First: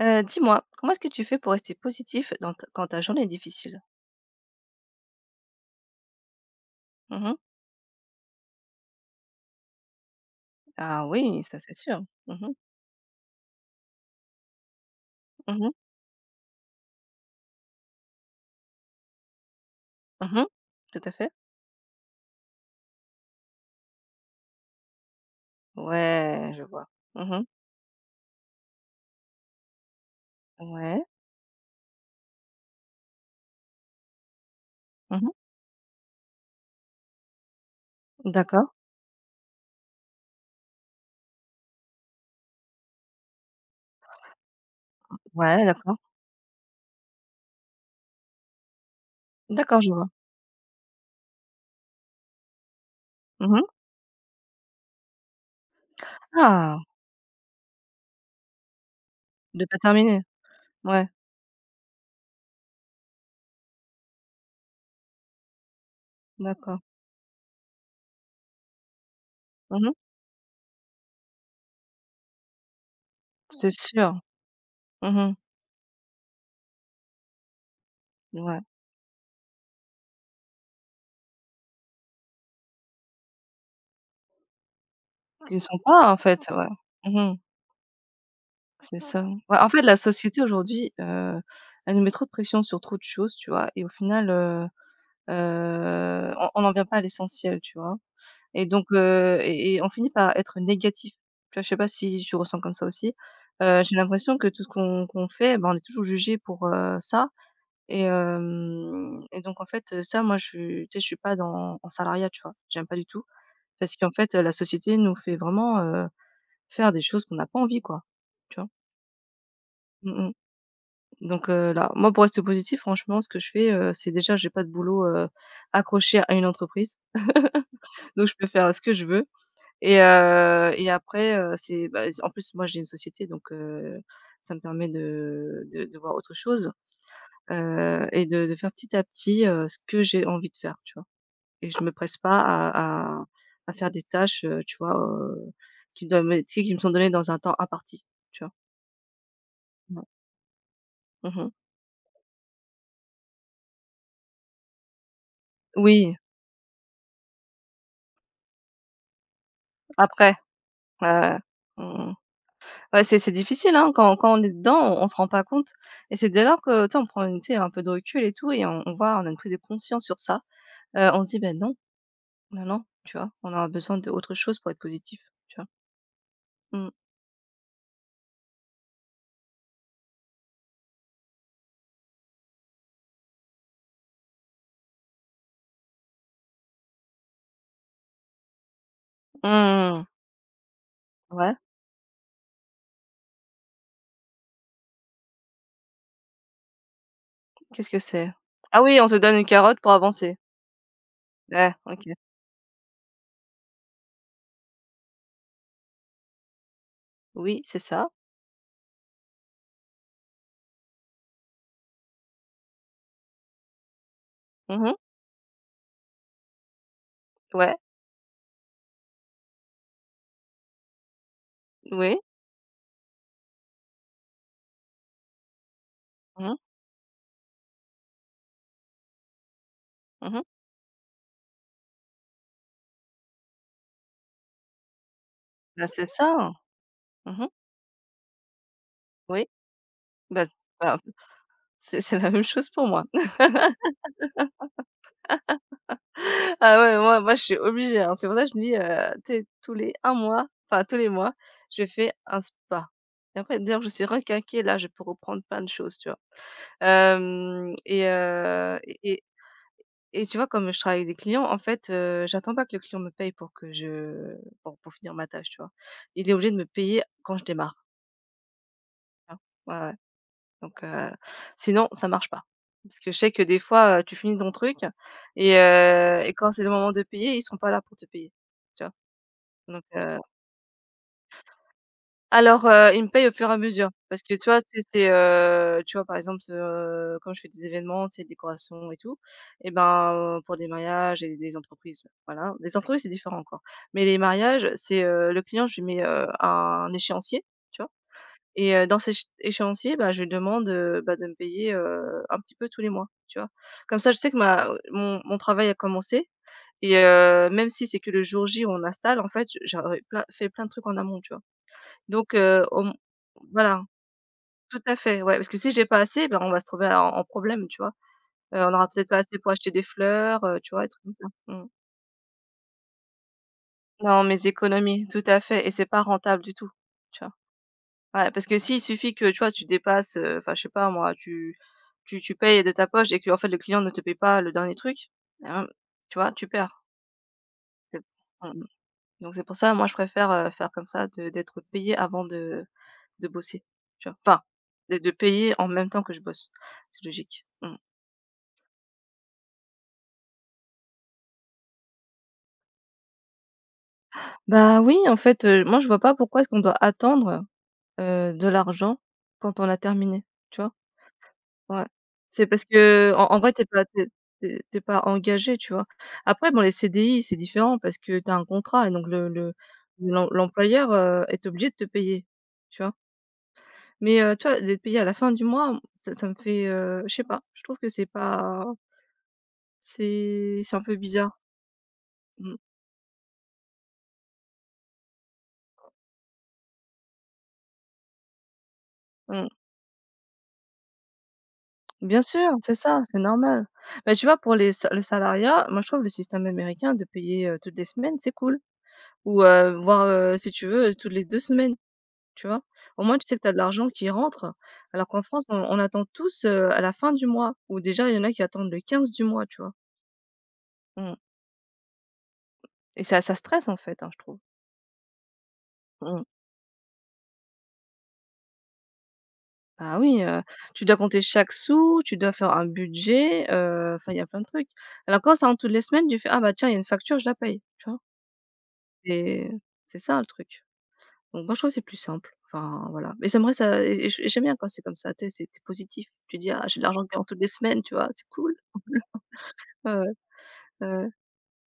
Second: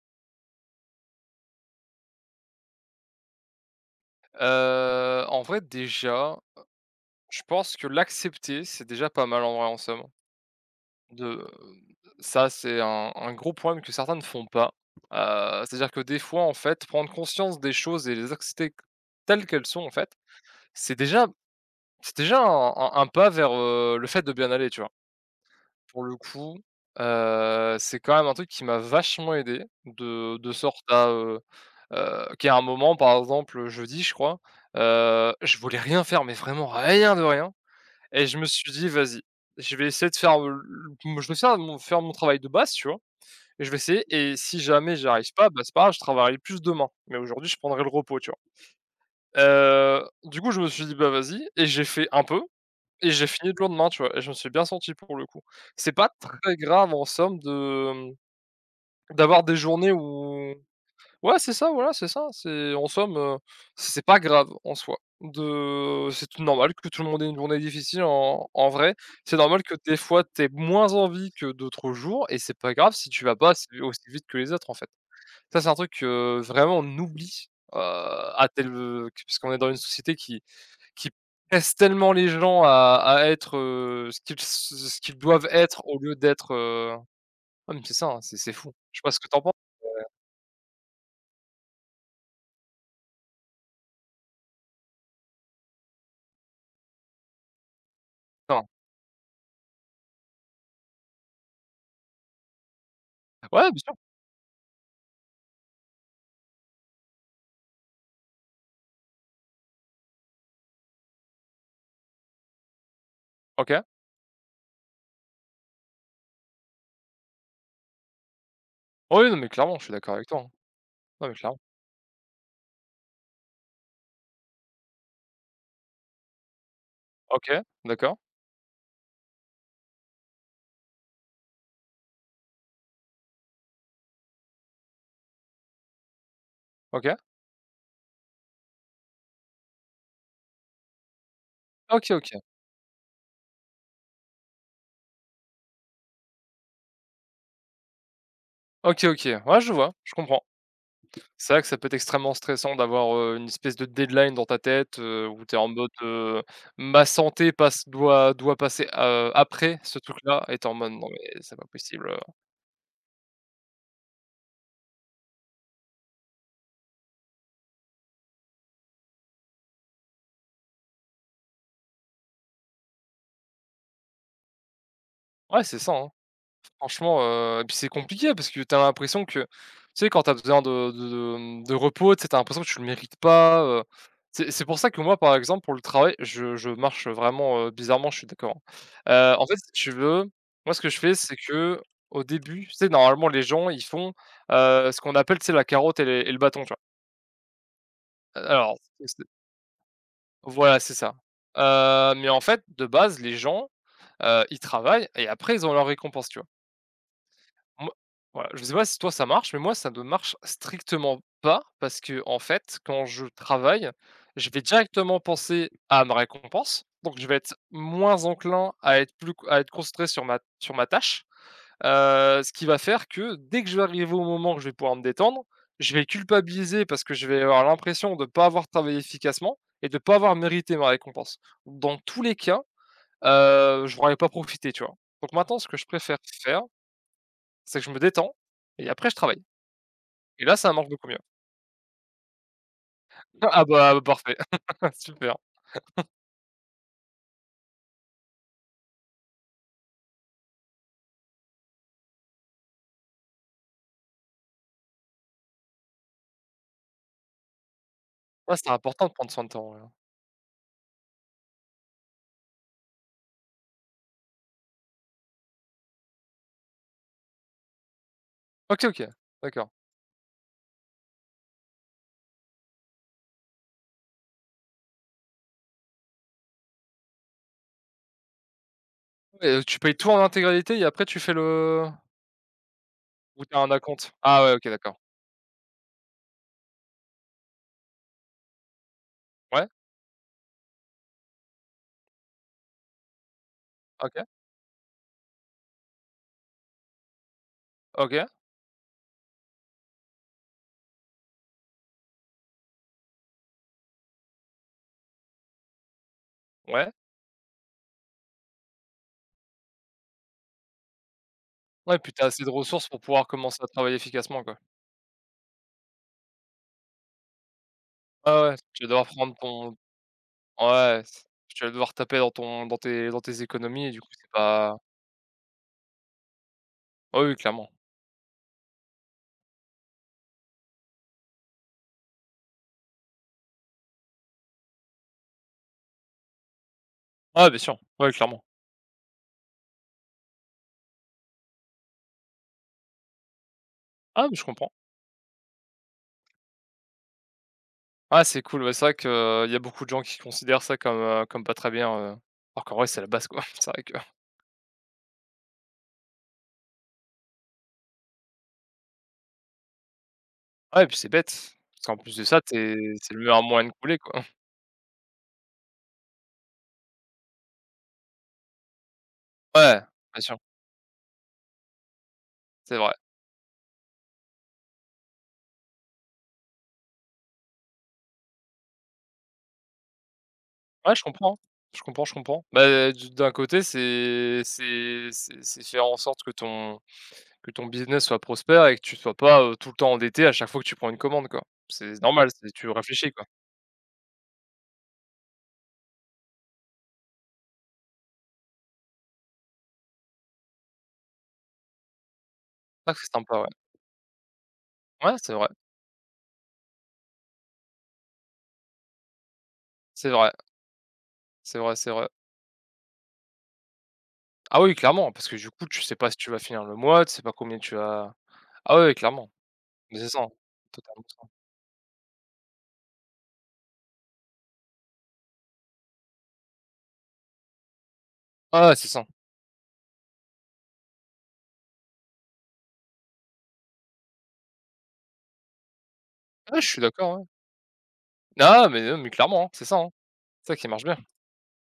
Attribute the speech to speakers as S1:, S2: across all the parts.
S1: Dis-moi, comment est-ce que tu fais pour rester positif dans t quand ta journée est difficile?
S2: En vrai, déjà,
S1: Mmh.
S2: je pense que l'accepter, c'est déjà pas mal, en vrai, en somme.
S1: Ah oui,
S2: De
S1: ça c'est sûr. Mmh
S2: Ça,
S1: mh.
S2: c'est un gros problème que certains ne font pas.
S1: Mmh.
S2: C'est-à-dire que, des fois, en fait, prendre conscience des choses et les accepter telles qu'elles sont, en fait,
S1: Mmh.
S2: c'est
S1: Tout à
S2: déjà
S1: fait.
S2: c'est déjà un pas vers, le fait de bien aller, tu vois? Pour le
S1: Ouais,
S2: coup,
S1: je vois. Mmh.
S2: c'est quand même un truc qui m'a vachement aidé de sorte
S1: Ouais.
S2: à, qu'il y a un moment, par exemple, jeudi, je crois,
S1: Mmh.
S2: je voulais rien faire, mais vraiment rien de rien. Et je me
S1: D'accord.
S2: suis dit: «Vas-y, je vais essayer de faire, le je vais sers de mon faire mon travail de base», tu vois? «Et je vais essayer et si jamais j'arrive pas, bah,
S1: Ouais,
S2: c'est pas grave,
S1: d'accord.
S2: je travaillerai plus demain, mais aujourd'hui, je prendrai le repos», tu vois?
S1: D'accord, je vois.
S2: Du coup, je me suis dit: «Bah, vas-y» et j'ai fait un peu et j'ai fini le
S1: Mmh.
S2: lendemain, tu vois? Et je me suis bien senti pour le coup. C'est pas très
S1: Ah!
S2: grave en somme de, mmh, d'avoir des
S1: De pas
S2: journées
S1: terminer.
S2: où,
S1: Ouais,
S2: ouais, c'est ça, voilà, c'est ça, c'est en somme, c'est pas grave en soi de c'est tout normal
S1: d'accord.
S2: que tout le monde ait une journée difficile en vrai. C'est normal que
S1: Mmh.
S2: des fois tu aies moins envie que d'autres jours et c'est pas grave si tu vas pas assez
S1: C'est
S2: aussi
S1: sûr.
S2: vite que les autres, en fait.
S1: Mmh.
S2: Ça, c'est un truc que vraiment on oublie,
S1: Ouais.
S2: parce qu'on est dans une société qui pressent tellement les gens à être, ce qu'ils doivent
S1: Qui ne sont
S2: être au
S1: pas
S2: lieu
S1: en fait,
S2: d'être,
S1: ouais. Mmh.
S2: ah mais c'est ça, hein, c'est fou. Je
S1: C'est
S2: sais pas ce
S1: ça.
S2: que t'en penses?
S1: Ouais, en fait, la société aujourd'hui, elle nous met trop de pression sur trop de choses, tu vois? Et au final, on n'en vient pas à l'essentiel, tu vois? Et
S2: Non.
S1: donc heu et et on finit par être négatif. Tu vois? Je sais pas si tu ressens comme ça aussi?
S2: Ouais, bien sûr.
S1: J'ai l'impression que tout ce qu'on fait, ben, on est toujours jugé pour, ça et donc en fait, ça, moi, je suis tu sais, je suis pas dans en salariat, tu vois? J'aime pas du tout
S2: OK.
S1: parce qu'en fait, la société nous fait vraiment, faire des choses qu'on n'a pas envie, quoi. Tu vois?
S2: Oui, non mais clairement, je suis d'accord
S1: Mmh
S2: avec
S1: mh.
S2: toi, hein. Non mais
S1: Donc
S2: clairement.
S1: heu, là, moi, pour rester positif, franchement, ce que je fais, c'est déjà j'ai pas de boulot, accroché à une entreprise.
S2: OK, d'accord.
S1: Donc je peux faire, ce que je veux et après, c'est bah, en plus moi j'ai une société donc, ça me permet de voir autre chose,
S2: OK.
S1: et de faire petit à petit, ce que j'ai envie de faire, tu vois? Et je me
S2: OK,
S1: presse pas
S2: OK.
S1: à faire des tâches, tu vois, qui me sont données dans un temps imparti, tu vois?
S2: OK, OK. Ouais, je vois,
S1: Non.
S2: je comprends.
S1: Mmh.
S2: C'est vrai que ça peut être extrêmement stressant d'avoir, une espèce de deadline dans ta tête, où tu es en mode,
S1: Oui,
S2: heu: «Ma santé passe doit passer, après ce
S1: après.
S2: truc-là» et tu en mode: «Non
S1: Ouais, ouais,
S2: mais
S1: ouais.
S2: c'est pas
S1: Mmh.
S2: possible,
S1: Ouais, c'est difficile, hein, quand on est dedans, on se rend pas compte et c'est dès lors que, tu sais, on prend une tu sais, un peu de recul et tout et on voit, on a une prise de conscience sur ça, on se dit: ben non, non, non», tu vois? On a besoin d'autre chose pour être positif, tu
S2: ouais,
S1: vois?
S2: c'est ça, hein.
S1: Mmh.
S2: Franchement, et puis c'est compliqué parce que t'as l'impression que, tu sais, quand t'as besoin de repos, tu sais, tu l'impression que tu le mérites pas. C'est pour ça que moi, par exemple, pour le travail, je marche vraiment, bizarrement, je suis d'accord, hein. En fait, si tu
S1: Mmh.
S2: veux, moi, ce que je fais, c'est
S1: Ouais,
S2: que au début, tu sais, normalement, les gens, ils font, ce qu'on appelle, tu sais, la carotte et le bâton, tu vois?
S1: qu'est-ce que c'est?
S2: Alors,
S1: Ah oui, on se
S2: c'est
S1: donne une carotte pour avancer.
S2: voilà, c'est ça.
S1: Ouais, OK.
S2: Mais en fait, de base, les gens, ils travaillent et après ils ont leur récompense, tu vois?
S1: Oui, c'est
S2: Moi
S1: ça.
S2: Voilà, je sais pas si toi ça marche, mais moi ça ne marche strictement pas parce que en fait, quand je travaille, je vais
S1: Mmh.
S2: directement penser à ma récompense. Donc je vais être
S1: Ouais,
S2: moins enclin à être plus à être concentré sur ma tâche,
S1: oui.
S2: ce qui va faire que dès que je vais arriver au moment où je vais pouvoir me détendre, je vais
S1: Mmh mh.
S2: culpabiliser parce que je vais avoir l'impression de ne pas avoir travaillé efficacement et de ne pas avoir
S1: Mmh.
S2: mérité ma récompense. Dans tous les cas, je pourrais pas profiter, tu vois? Donc maintenant ce que je
S1: Bah, c'est
S2: préfère
S1: ça.
S2: faire
S1: Mmh.
S2: c'est que je me détends et après je travaille
S1: Oui.
S2: et
S1: Ben,
S2: là, ça marche
S1: bah,
S2: beaucoup mieux.
S1: c'est la même chose pour moi.
S2: Ah bah, bah, parfait, super.
S1: Ah ouais, moi je suis obligée, hein. C'est pour ça que je me dis, tu sais, tous les un mois, enfin tous les mois, je fais un spa et après d'ailleurs je suis requinquée, là, je peux reprendre plein de choses, tu vois? Hem
S2: Ouais, c'est important de prendre soin de toi, en hein.
S1: et tu vois, comme je travaille avec des clients, en fait, j'attends pas que le client me paye pour que je pour finir ma tâche, tu vois? Il est obligé de me payer quand je démarre,
S2: OK, OK,
S1: hein.
S2: d'accord
S1: Ouais, ouais, donc, sinon ça marche pas. Parce que je sais que des fois, tu finis ton truc et quand c'est le moment de payer, ils sont pas là pour te payer, tu vois?
S2: et tu
S1: Donc
S2: payes tout
S1: heu,
S2: en intégralité et après tu fais le
S1: alors, ils me paye au
S2: ou
S1: fur et à
S2: t'as un
S1: mesure
S2: acompte?
S1: parce que,
S2: Ah
S1: tu
S2: ouais,
S1: vois,
S2: OK,
S1: c'est
S2: d'accord.
S1: c'est, heu, tu vois, par exemple, quand je fais des événements, tu sais, décorations et tout
S2: Ouais,
S1: et ben, pour des mariages et des entreprises, voilà. Les entreprises, c'est différent encore, mais les
S2: OK,
S1: mariages, c'est, le client, je lui mets, un échéancier, tu vois?
S2: OK,
S1: Et dans cet échéancier, bah, je lui demande, bah, de me payer, un petit peu tous les mois, tu vois? Comme ça, je sais que ma mon mon travail a commencé
S2: ouais.
S1: et, même si c'est que le jour J où on installe, en fait, j j'aurais plein fait plein de trucs en amont, tu vois?
S2: Ouais, puis tu
S1: Donc
S2: assez de
S1: au
S2: ressources
S1: m
S2: pour pouvoir commencer à
S1: Voilà,
S2: travailler efficacement, quoi.
S1: tout à fait, ouais, parce que si j'ai pas assez, ben, on va se trouver en problème, tu vois?
S2: Ouais, ouais,
S1: On
S2: tu
S1: aura
S2: vas devoir
S1: peut-être pas
S2: prendre
S1: assez pour acheter
S2: ton,
S1: des fleurs, tu vois? Des
S2: ouais.
S1: trucs comme
S2: c
S1: ça.
S2: Tu
S1: Mmh.
S2: vas devoir taper dans tes économies et du coup,
S1: Non,
S2: c'est
S1: mes
S2: pas
S1: économies, tout à fait et c'est pas rentable du tout,
S2: ouais,
S1: tu vois?
S2: oui, clairement.
S1: Ouais, parce que s'il suffit que, tu vois, tu dépasses, enfin, je sais pas moi, tu payes de ta poche et que en fait, le client ne te paye pas le dernier truc, hem, tu vois? Tu perds.
S2: Ah bien sûr,
S1: C'est
S2: ouais, clairement.
S1: mmh Donc c'est pour ça, moi, je préfère, faire comme ça de d'être payé avant de bosser, tu vois?
S2: Ah, mais
S1: Enfin,
S2: je comprends.
S1: de payer en même temps que je bosse. C'est logique. Mmh.
S2: Ah c'est cool, ouais, c'est vrai qu'il y a beaucoup de gens qui considèrent ça comme, comme pas très bien, alors qu'en vrai c'est la base quoi. C'est vrai que
S1: Bah, oui, en fait, moi je vois pas pourquoi est-ce qu'on doit attendre, de l'argent quand on a terminé, tu vois?
S2: ouais, et puis c'est bête,
S1: Ouais.
S2: parce qu'en plus de ça,
S1: C'est
S2: tu
S1: parce que
S2: c'est le
S1: en
S2: meilleur
S1: vrai, t'es
S2: moyen de
S1: pas
S2: couler
S1: t'es
S2: quoi.
S1: t'es tu pas engagé, tu vois? Après, bon, les CDI, c'est différent parce que t'as un contrat et donc le
S2: Ouais, bien
S1: l'em
S2: sûr,
S1: l'employeur, est obligé de te payer,
S2: c'est
S1: tu vois?
S2: vrai.
S1: Mais, tu vois, d'être payé à la fin du mois, ça me fait, je sais pas, je trouve que c'est pas c'est c'est un
S2: Ouais,
S1: peu
S2: je comprends,
S1: bizarre.
S2: je comprends, je comprends.
S1: Mmh.
S2: Bah, du d'un côté, c'est faire en sorte que ton business soit prospère et que tu sois pas,
S1: Mmh.
S2: tout le temps endetté à chaque fois que tu prends une commande quoi. C'est
S1: Bien
S2: normal,
S1: sûr,
S2: c'est tu
S1: c'est ça,
S2: réfléchis
S1: c'est
S2: quoi.
S1: normal. Mais tu vois, pour les sa le salariat, moi, je trouve le système américain de payer, toutes les semaines, c'est cool ou, voire, si tu veux, toutes les 2 semaines, tu vois?
S2: Ah
S1: Au
S2: c'est
S1: moins, tu sais que
S2: sympa
S1: tu
S2: ouais.
S1: as de l'argent qui rentre, alors
S2: Ouais,
S1: qu'en
S2: c'est
S1: France,
S2: vrai,
S1: on attend tous, à la fin du mois ou déjà, il y en a qui attendent le 15 du mois, tu vois?
S2: c'est vrai,
S1: Mmh.
S2: c'est vrai, c'est vrai.
S1: Et ça stresse, en fait, hein, je trouve.
S2: Ah oui, clairement, parce que du coup, tu sais pas si
S1: Mmh.
S2: tu vas finir le mois, tu sais pas combien tu vas, ah ouais, clairement,
S1: Bah,
S2: mais c'est ça,
S1: oui,
S2: hein,
S1: tu dois
S2: totalement
S1: compter
S2: ça.
S1: chaque sou, tu dois faire un budget, enfin, il y a plein de trucs. Alors quand ça rentre toutes les semaines, tu fais: «Ah bah, tiens, il y a une facture, je la paye», tu vois?
S2: Ah ouais, c'est ça.
S1: Et c'est ça, le truc. Donc moi, je trouve que c'est plus simple. Enfin, voilà. Mais j'aimerais ça et j'aime bien quand c'est comme ça, tu sais, c'est tu positif. Tu dis:
S2: Ouais,
S1: «Ah,
S2: je suis
S1: j'ai de l'argent qui
S2: d'accord, ouais.
S1: rentre toutes les semaines», tu vois? C'est cool.
S2: Ah mais non, mais clairement, hein,
S1: Ouais, ouais,
S2: c'est ça qui marche bien.
S1: ouais,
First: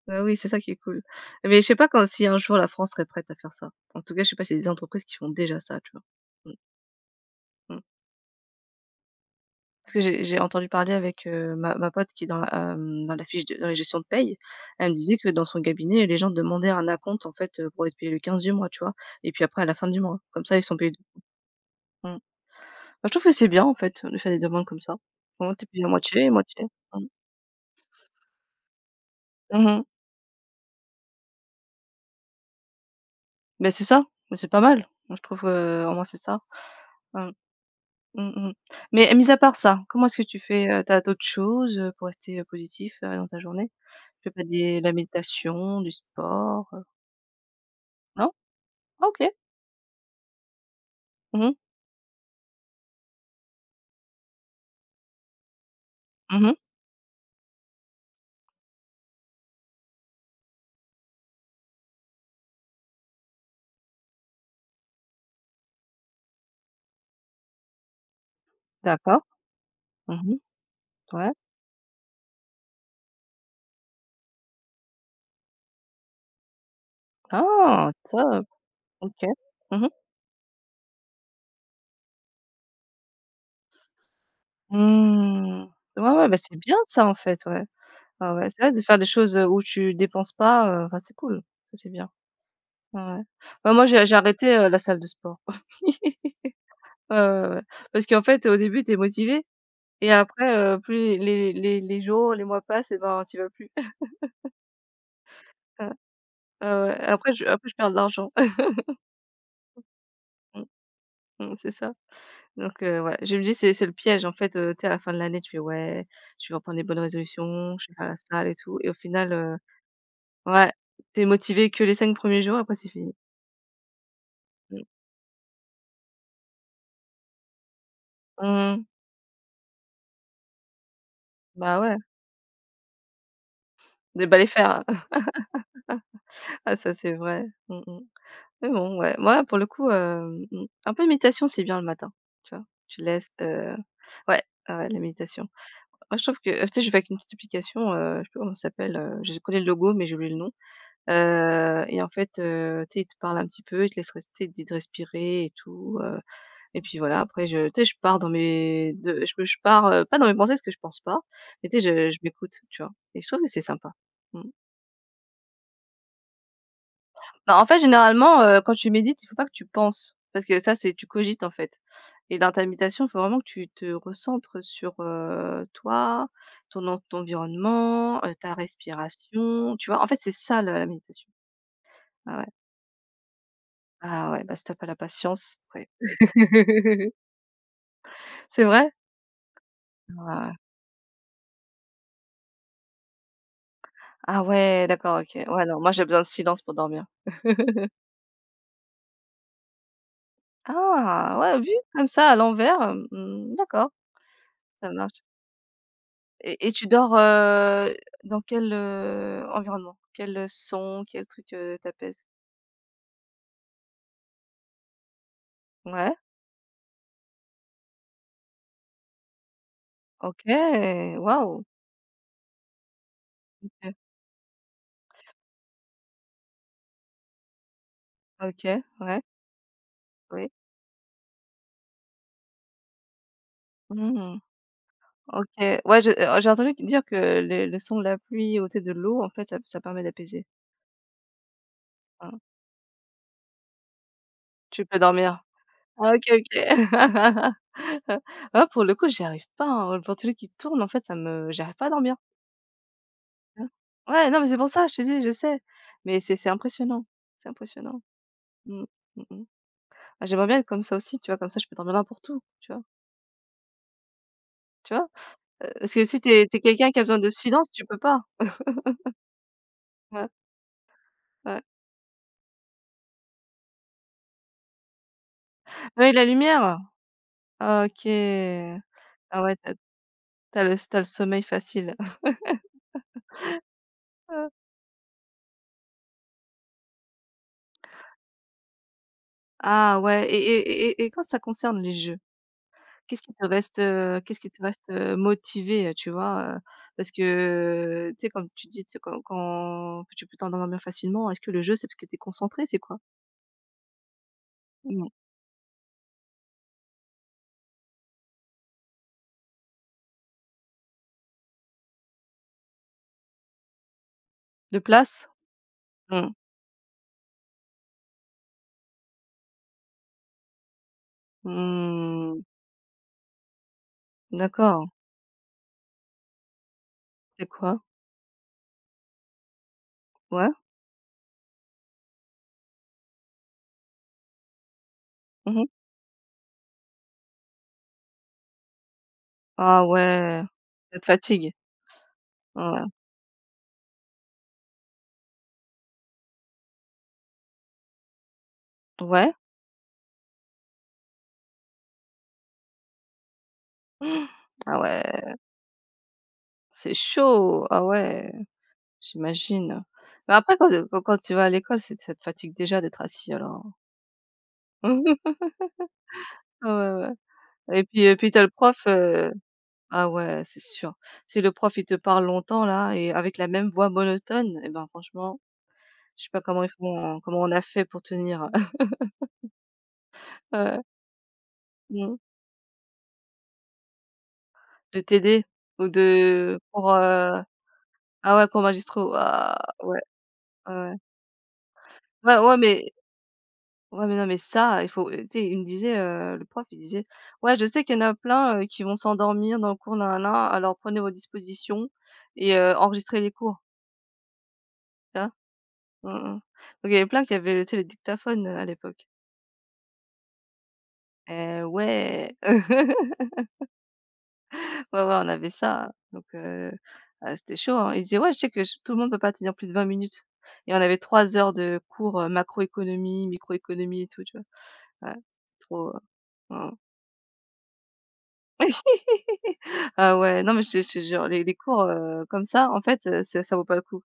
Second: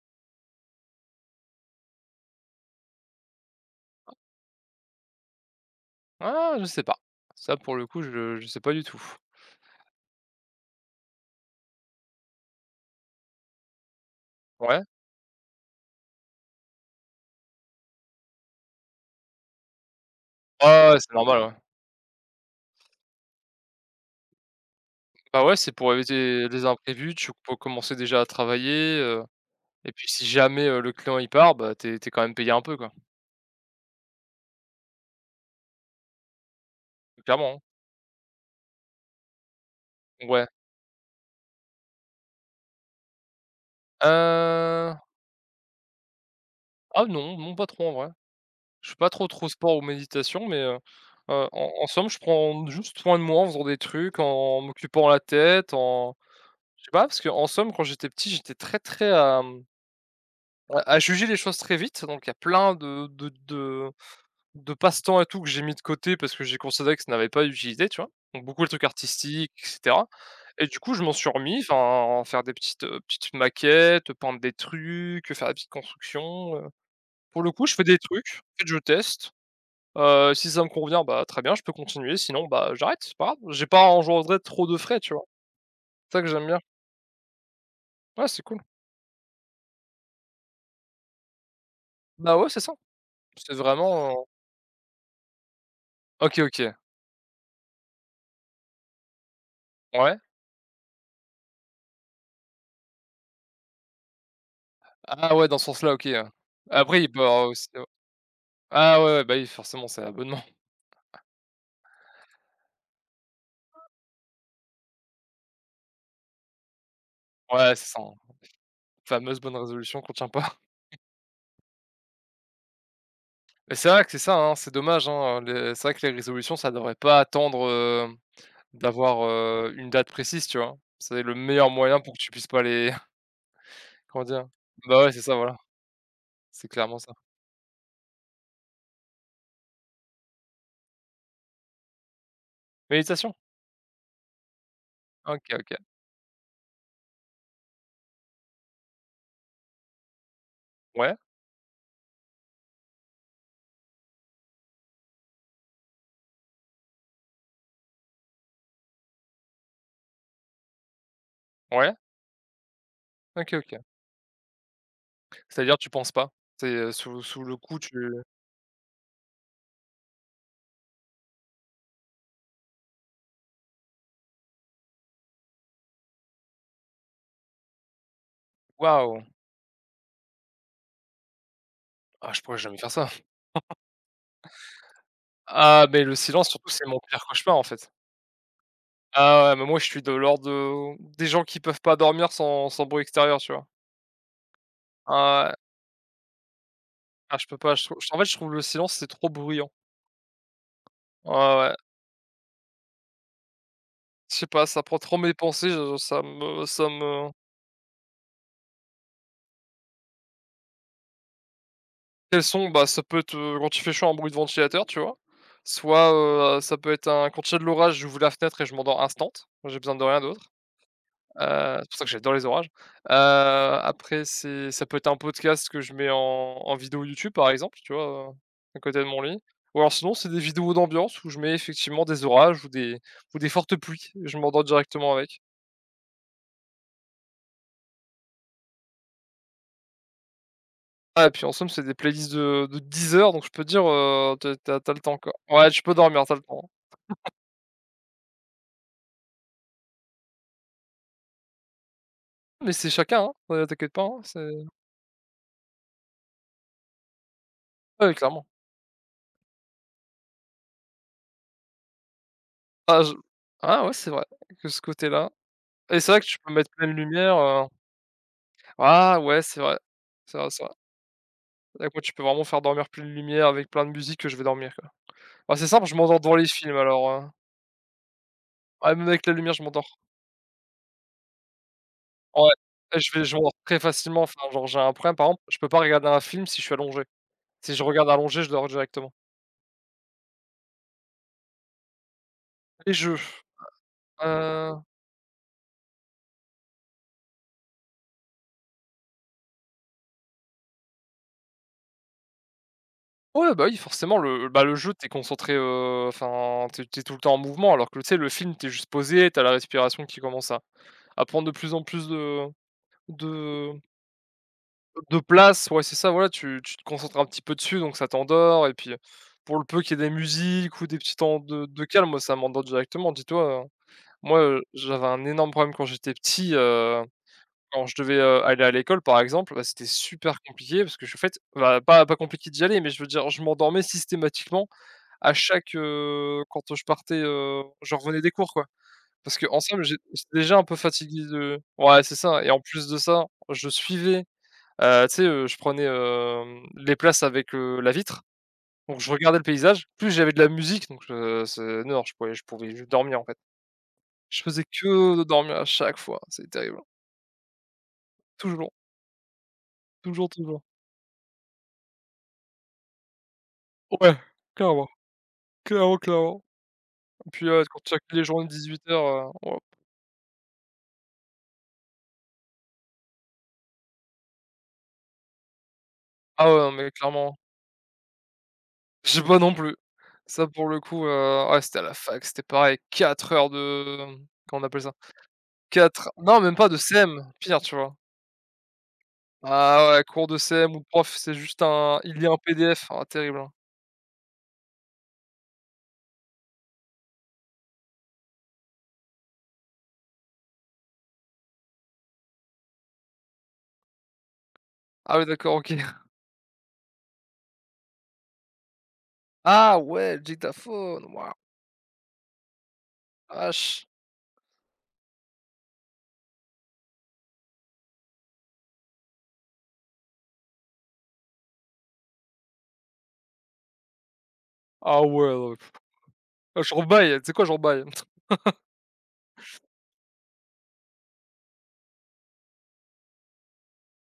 S1: ouais, oui, c'est ça qui est cool. Mais je sais pas quand si un jour la France serait prête à faire ça. En tout cas, je sais pas s'il y a des entreprises qui font déjà ça, tu vois?
S2: Ah, je sais pas. Ça pour
S1: Mmh, mmh.
S2: le coup, je sais pas du tout.
S1: Parce que j'ai entendu parler avec, ma pote qui est dans la, hem, dans la fiche de dans les gestions de paye.
S2: Ouais.
S1: Elle me disait que dans son cabinet, les gens demandaient un acompte, en fait, pour être payés le 15 du mois, tu vois? Et puis après à la fin du mois. Comme ça, ils sont
S2: Ah
S1: payés.
S2: ouais, c'est normal, ouais.
S1: Mmh. Bah, je trouve que c'est bien en fait, de faire des demandes comme ça.
S2: Bah
S1: Au
S2: ouais,
S1: moins tu es
S2: c'est
S1: payé à
S2: pour
S1: moitié et
S2: éviter les
S1: moitié. Mmh.
S2: imprévus, tu peux commencer déjà à travailler,
S1: Mmh mh.
S2: et puis si jamais, le client il part, bah, t'es quand même payé un peu, quoi.
S1: Bah, c'est ça, mais c'est pas mal. Moi je trouve, au moins c'est ça. Mmh.
S2: Clairement, hein.
S1: Mmh mh. Mais mis à part ça, comment est-ce que tu
S2: Ouais.
S1: fais, tu d'autres choses, pour rester, positif, dans ta journée? Tu fais pas des la
S2: Heu,
S1: méditation, du sport?
S2: ah non, non pas trop en vrai.
S1: Non?
S2: Je fais
S1: Ah
S2: pas
S1: OK.
S2: trop trop sport ou méditation, mais
S1: Mmh mh.
S2: en somme, je prends juste soin de moi en faisant des trucs, en m'occupant la tête, en
S1: Mmh.
S2: je sais pas, parce que en somme, quand j'étais petit, j'étais très, très à, à juger les choses très vite, donc il y a plein de passe-temps et tout que j'ai mis de côté parce que j'ai considéré que ça n'avait pas d'utilité, tu vois? Donc beaucoup de trucs
S1: D'accord.
S2: artistiques et cetera,
S1: Mmh.
S2: et du coup, je m'en suis
S1: Ouais.
S2: remis, enfin, à faire des petites maquettes, peindre des trucs, faire des petites constructions. Pour le coup, je fais
S1: Ah!
S2: des trucs,
S1: Top.
S2: en fait, je
S1: OK.
S2: teste.
S1: Mmh mh.
S2: Si ça me convient, bah, très bien, je peux continuer, sinon, bah, j'arrête, c'est pas grave, j'ai pas à engendrer trop de frais, tu vois?
S1: Mmh. Ouais,
S2: C'est ça que
S1: ouais, bah,
S2: j'aime bien.
S1: c'est bien ça en fait, ouais.
S2: Ouais,
S1: Ah
S2: c'est
S1: ouais,
S2: cool.
S1: c'est vrai de faire des choses, où tu dépenses pas, enfin c'est cool, ça c'est bien.
S2: Bah, ouais, c'est ça.
S1: Ouais, ouais.
S2: C'est
S1: Bah, moi j'ai
S2: vraiment,
S1: j'ai arrêté, la salle de sport.
S2: OK, OK.
S1: Ouais, ouais, ouais. Parce qu'en fait, au début, tu es motivé et
S2: Ouais.
S1: après, plus les jours, les mois passent et ben, tu y vas plus.
S2: Ah ouais, dans ce
S1: Ouais,
S2: sens-là, OK, ouais.
S1: ouais, ouais.
S2: Après, il peut y avoir aussi,
S1: Après je perds de l'argent.
S2: ah ouais, ah ouais, bah, oui, forcément, c'est abonnement.
S1: Mmh, mmh, c'est ça. Donc, ouais, je me dis: «C'est le piège» en fait, tu sais à la fin de l'année, tu fais: «Ouais, je vais reprendre des bonnes
S2: Ouais,
S1: résolutions,
S2: c'est
S1: je vais
S2: ça,
S1: faire
S2: hein.
S1: la salle et tout» et au final,
S2: Fameuse bonne résolution qu'on tient pas.
S1: ouais, tu es motivé que les 5 premiers jours, après c'est fini.
S2: Mais c'est vrai que c'est ça, hein, c'est
S1: Mmh.
S2: dommage, hein, les c'est vrai que les résolutions, ça devrait pas attendre,
S1: Mmh.
S2: d'avoir, une date précise, tu vois? C'est le meilleur
S1: Bah ouais,
S2: moyen pour que tu puisses pas les comment
S1: de pas
S2: dire?
S1: les faire.
S2: Bah, ouais, c'est ça, voilà, c'est
S1: Ah ça
S2: clairement ça.
S1: c'est vrai. Mmh mh. Mais bon, ouais, moi pour le coup, un peu méditation, c'est bien le matin, tu vois? Tu laisses,
S2: Méditation.
S1: ouais, ouais, ouais, la méditation.
S2: OK, OK.
S1: Moi je trouve que tu sais, je fais avec une petite application, je sais pas comment ça s'appelle, je connais le logo, mais j'ai oublié le nom,
S2: Ouais,
S1: et en fait, tu sais, il te parle un petit peu, il te laisse rester, il te dit de respirer et tout, et puis voilà, après je tu sais, je pars dans mes de je pars, pas dans mes pensées parce que je pense pas, mais tu sais,
S2: ouais.
S1: je m'écoute, tu vois? Et je trouve que
S2: OK,
S1: c'est
S2: OK.
S1: sympa. Mmh.
S2: C'est-à-dire tu penses pas? C'est, sous le
S1: Bah, en
S2: coup
S1: fait,
S2: tu
S1: généralement, quand tu médites, il faut pas que tu penses, parce que ça, c'est tu cogites, en fait, et dans ta méditation, il faut vraiment que tu te recentres sur, toi, ton environnement, ta
S2: waouh!
S1: respiration, tu vois? En fait, c'est ça le la méditation.
S2: Ah
S1: Ah
S2: je
S1: ouais.
S2: pourrais jamais faire ça.
S1: Ah ouais, bah, si tu pas la patience,
S2: Ah
S1: ouais.
S2: mais le silence surtout c'est mon pire cauchemar en fait.
S1: C'est vrai?
S2: Ah ouais, mais moi je suis de l'ordre
S1: Ah.
S2: de des gens qui peuvent pas dormir sans bruit extérieur, tu vois?
S1: Ah ouais, d'accord, OK.
S2: Ah ouais.
S1: Ouais, non, moi, j'ai besoin de silence pour dormir.
S2: Ah je peux pas, je trou en fait je trouve le silence c'est trop bruyant. Ouais,
S1: Ah ouais, vu
S2: ouais.
S1: comme ça à l'envers, d'accord,
S2: Je sais pas, ça
S1: ça
S2: prend trop
S1: marche.
S2: mes pensées, je
S1: Et
S2: ça
S1: tu dors,
S2: me
S1: dans quel, environnement? Quel, son, quel truc, t'apaise?
S2: bah, ça peut être, quand il fait chaud un bruit de ventilateur, tu vois? Soit,
S1: Ouais,
S2: ça peut être un quand il y a de l'orage, j'ouvre la fenêtre et je m'endors instant, j'ai besoin de rien d'autre.
S1: OK, waouh!
S2: C'est pour ça que j'adore les orages.
S1: OK,
S2: Après c'est ça peut être un podcast que je mets en vidéo YouTube par exemple, tu vois,
S1: OK,
S2: à côté de mon
S1: ouais,
S2: lit. Ou alors sinon c'est des
S1: oui.
S2: vidéos d'ambiance où je mets effectivement des orages ou des fortes pluies, je
S1: Mmh,
S2: m'endors directement avec.
S1: OK. Ouais, j'ai entendu dire que le son de la pluie ou tu sais, de l'eau, en fait, ça permet d'apaiser.
S2: Ah et puis en somme c'est des playlists
S1: Hein.
S2: de 10 heures donc je peux dire, t'as as
S1: Tu
S2: tu le
S1: peux
S2: temps quoi.
S1: dormir?
S2: Ouais tu peux
S1: Ah OK,
S2: dormir, t'as le
S1: OK.
S2: temps.
S1: Ah, pour le coup, j'y arrive pas, hein. Le ventilo qui tourne, en fait, ça me j'arrive pas à dormir.
S2: Mais c'est chacun, hein,
S1: Hein.
S2: t'inquiète pas, hein,
S1: Ouais, non, mais c'est
S2: c'est
S1: pour ça, je te dis, je sais. Mais c'est impressionnant, c'est impressionnant.
S2: ah oui clairement.
S1: Mmh. Mmh mh. Bah, j'aimerais bien être comme ça aussi, tu vois? Comme ça, je peux dormir n'importe où, tu vois?
S2: Ah je Ah ouais c'est vrai, que ce
S1: Tu vois?
S2: côté-là
S1: Parce
S2: et
S1: que
S2: c'est
S1: si
S2: vrai que tu peux
S1: t'es
S2: mettre
S1: quelqu'un
S2: pleine
S1: qui a besoin de
S2: lumière,
S1: silence, tu peux pas.
S2: ah ouais c'est vrai.
S1: Ouais,
S2: C'est vrai, c'est vrai.
S1: ouais.
S2: Avec moi, tu peux vraiment faire dormir pleine lumière avec plein de musique, que je vais dormir, quoi. Bah, c'est simple,
S1: Ah
S2: je
S1: oui,
S2: m'endors
S1: la
S2: devant les films
S1: lumière?
S2: alors,
S1: Ah, OK.
S2: ouais, même avec la
S1: Ah
S2: lumière,
S1: ouais,
S2: je
S1: t'as
S2: m'endors.
S1: as le t'as le sommeil facile.
S2: Ouais, et je m'endors très facilement, enfin, genre, j'ai un problème, par exemple, je peux pas regarder un film si je suis allongé. Si je regarde allongé, je dors directement.
S1: Ah ouais et quand ça concerne les jeux,
S2: Les jeux,
S1: qu'est-ce qui te reste, qu'est-ce qui te reste,
S2: heu,
S1: motivé, tu vois? Parce que, tu sais, comme tu dis, tu sais, quand tu peux t'endormir facilement, est-ce que le jeu, c'est parce que tu es concentré? C'est quoi?
S2: ouais, bah, oui, forcément, le bah, le jeu, tu
S1: Mmh.
S2: es concentré, enfin, tu es tout le temps en mouvement alors que, tu sais, le film, tu es juste posé, tu as la respiration qui commence à prendre de plus en plus de
S1: De
S2: de
S1: place?
S2: place, ouais, c'est ça, voilà,
S1: Mmh.
S2: tu te concentres un petit peu dessus, donc ça t'endort et puis, pour le peu qu'il y ait des musiques ou des petits temps de calme, moi, ça
S1: Mmh.
S2: m'endort directement. Dis-toi, moi,
S1: D'accord.
S2: j'avais un énorme problème quand j'étais petit,
S1: C'est quoi?
S2: quand je devais, aller à l'école, par exemple, bah, c'était super
S1: Ouais.
S2: compliqué parce que je en fait, bah, pas compliqué d'y aller, mais je veux dire, je m'endormais systématiquement à
S1: Mmh.
S2: chaque, je partais, je revenais des cours, quoi. Parce que en somme,
S1: Ah
S2: j'étais
S1: ouais,
S2: déjà un peu
S1: ça te
S2: fatigué
S1: fatigue?
S2: de, ouais, c'est ça et en plus
S1: Ouais.
S2: de ça, je suivais. Tu sais, je prenais, les places avec, la vitre, donc je
S1: Ouais?
S2: regardais le paysage. Plus j'avais de la musique, donc c'est non, je pouvais je dormir, en fait. Je faisais
S1: Ah ouais,
S2: que de dormir à chaque fois, c'est terrible.
S1: c'est chaud! Ah ouais,
S2: Toujours,
S1: j'imagine.
S2: toujours,
S1: Mais après
S2: toujours.
S1: quand, quand tu vas à l'école, c'est ça te fatigue déjà d'être assis alors.
S2: Ouais, clairement, clairement, clairement.
S1: Ah ouais,
S2: Et puis,
S1: ouais,
S2: quand tu
S1: et
S2: accumules les
S1: puis t'as
S2: journées
S1: le
S2: de dix-huit
S1: prof,
S2: heures ouais.
S1: ah ouais, c'est sûr. Si le prof, il te parle longtemps là et avec la même voix monotone et ben franchement, je sais pas
S2: Ah ouais,
S1: comment ils
S2: non, mais
S1: font,
S2: clairement.
S1: comment on a fait pour tenir.
S2: J'ai pas non plus. Ça pour le
S1: Ouais.
S2: coup, ouais, c'était à la
S1: Mmh.
S2: fac, c'était pareil, 4 heures de, comment on appelle ça?
S1: De TD ou
S2: Quatre non, même
S1: de
S2: pas de
S1: pour
S2: CM, pire, tu vois?
S1: ah ouais, cours magistraux, ah
S2: Ah
S1: ouais,
S2: ouais, cours de CM ou
S1: ouais.
S2: prof, c'est juste un il lit un
S1: Ouais, ouais,
S2: PDF.
S1: mais
S2: Ah terrible, hein.
S1: ouais, mais non, mais ça, il faut, tu sais, il me disait, le prof, il disait: «Ouais, je sais qu'il y en a plein, qui vont s'endormir dans le cours, nin-nin-nin, alors prenez vos dispositions enregistrez les cours»,
S2: Ah
S1: tu
S2: oui
S1: vois?
S2: d'accord, OK.
S1: Mmh mh. Donc il y avait plein qui avaient, tu sais, les dictaphones, à l'époque.
S2: Ah ouais, le dictaphone, waouh,
S1: Eh ouais!
S2: vache.
S1: Ouais, ouais, on avait ça, ah, c'était chaud, hein. Il disait: «Ouais, je sais que j tout le monde peut pas tenir plus de 20 minutes» et on avait 3 heures de cours, macroéconomie, microéconomie et tout, tu vois?
S2: Ah
S1: Ouais,
S2: ouais, non,
S1: trop,
S2: ah
S1: mmh.
S2: je rebaille, tu sais quoi? Je rebaille.
S1: Ah ouais, non, mais je te jure, les cours, comme ça, en fait, ça vaut pas le coup.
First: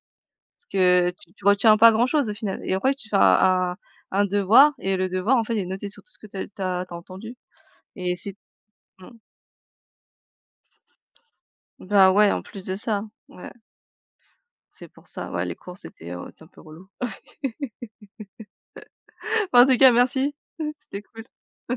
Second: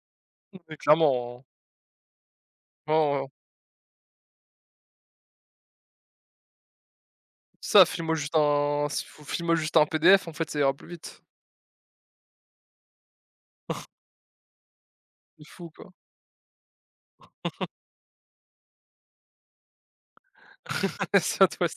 S1: Parce
S2: Mais
S1: que
S2: clairement, hein.
S1: tu retiens pas grand-chose au final et
S2: Ouais,
S1: après tu fais
S2: ouais, ouais.
S1: un un devoir et le devoir, en fait, il est noté sur tout ce que t'as as tu entendu
S2: Ça,
S1: et si mmh,
S2: file-moi juste un PDF en fait, ça ira plus vite.
S1: bah, ouais, en plus de ça, ouais, c'est pour ça,
S2: C'est
S1: ouais, les
S2: fou
S1: cours,
S2: quoi.
S1: c'était, c'est un peu relou. Bah, en tout cas, merci, c'était cool.
S2: C'est à toi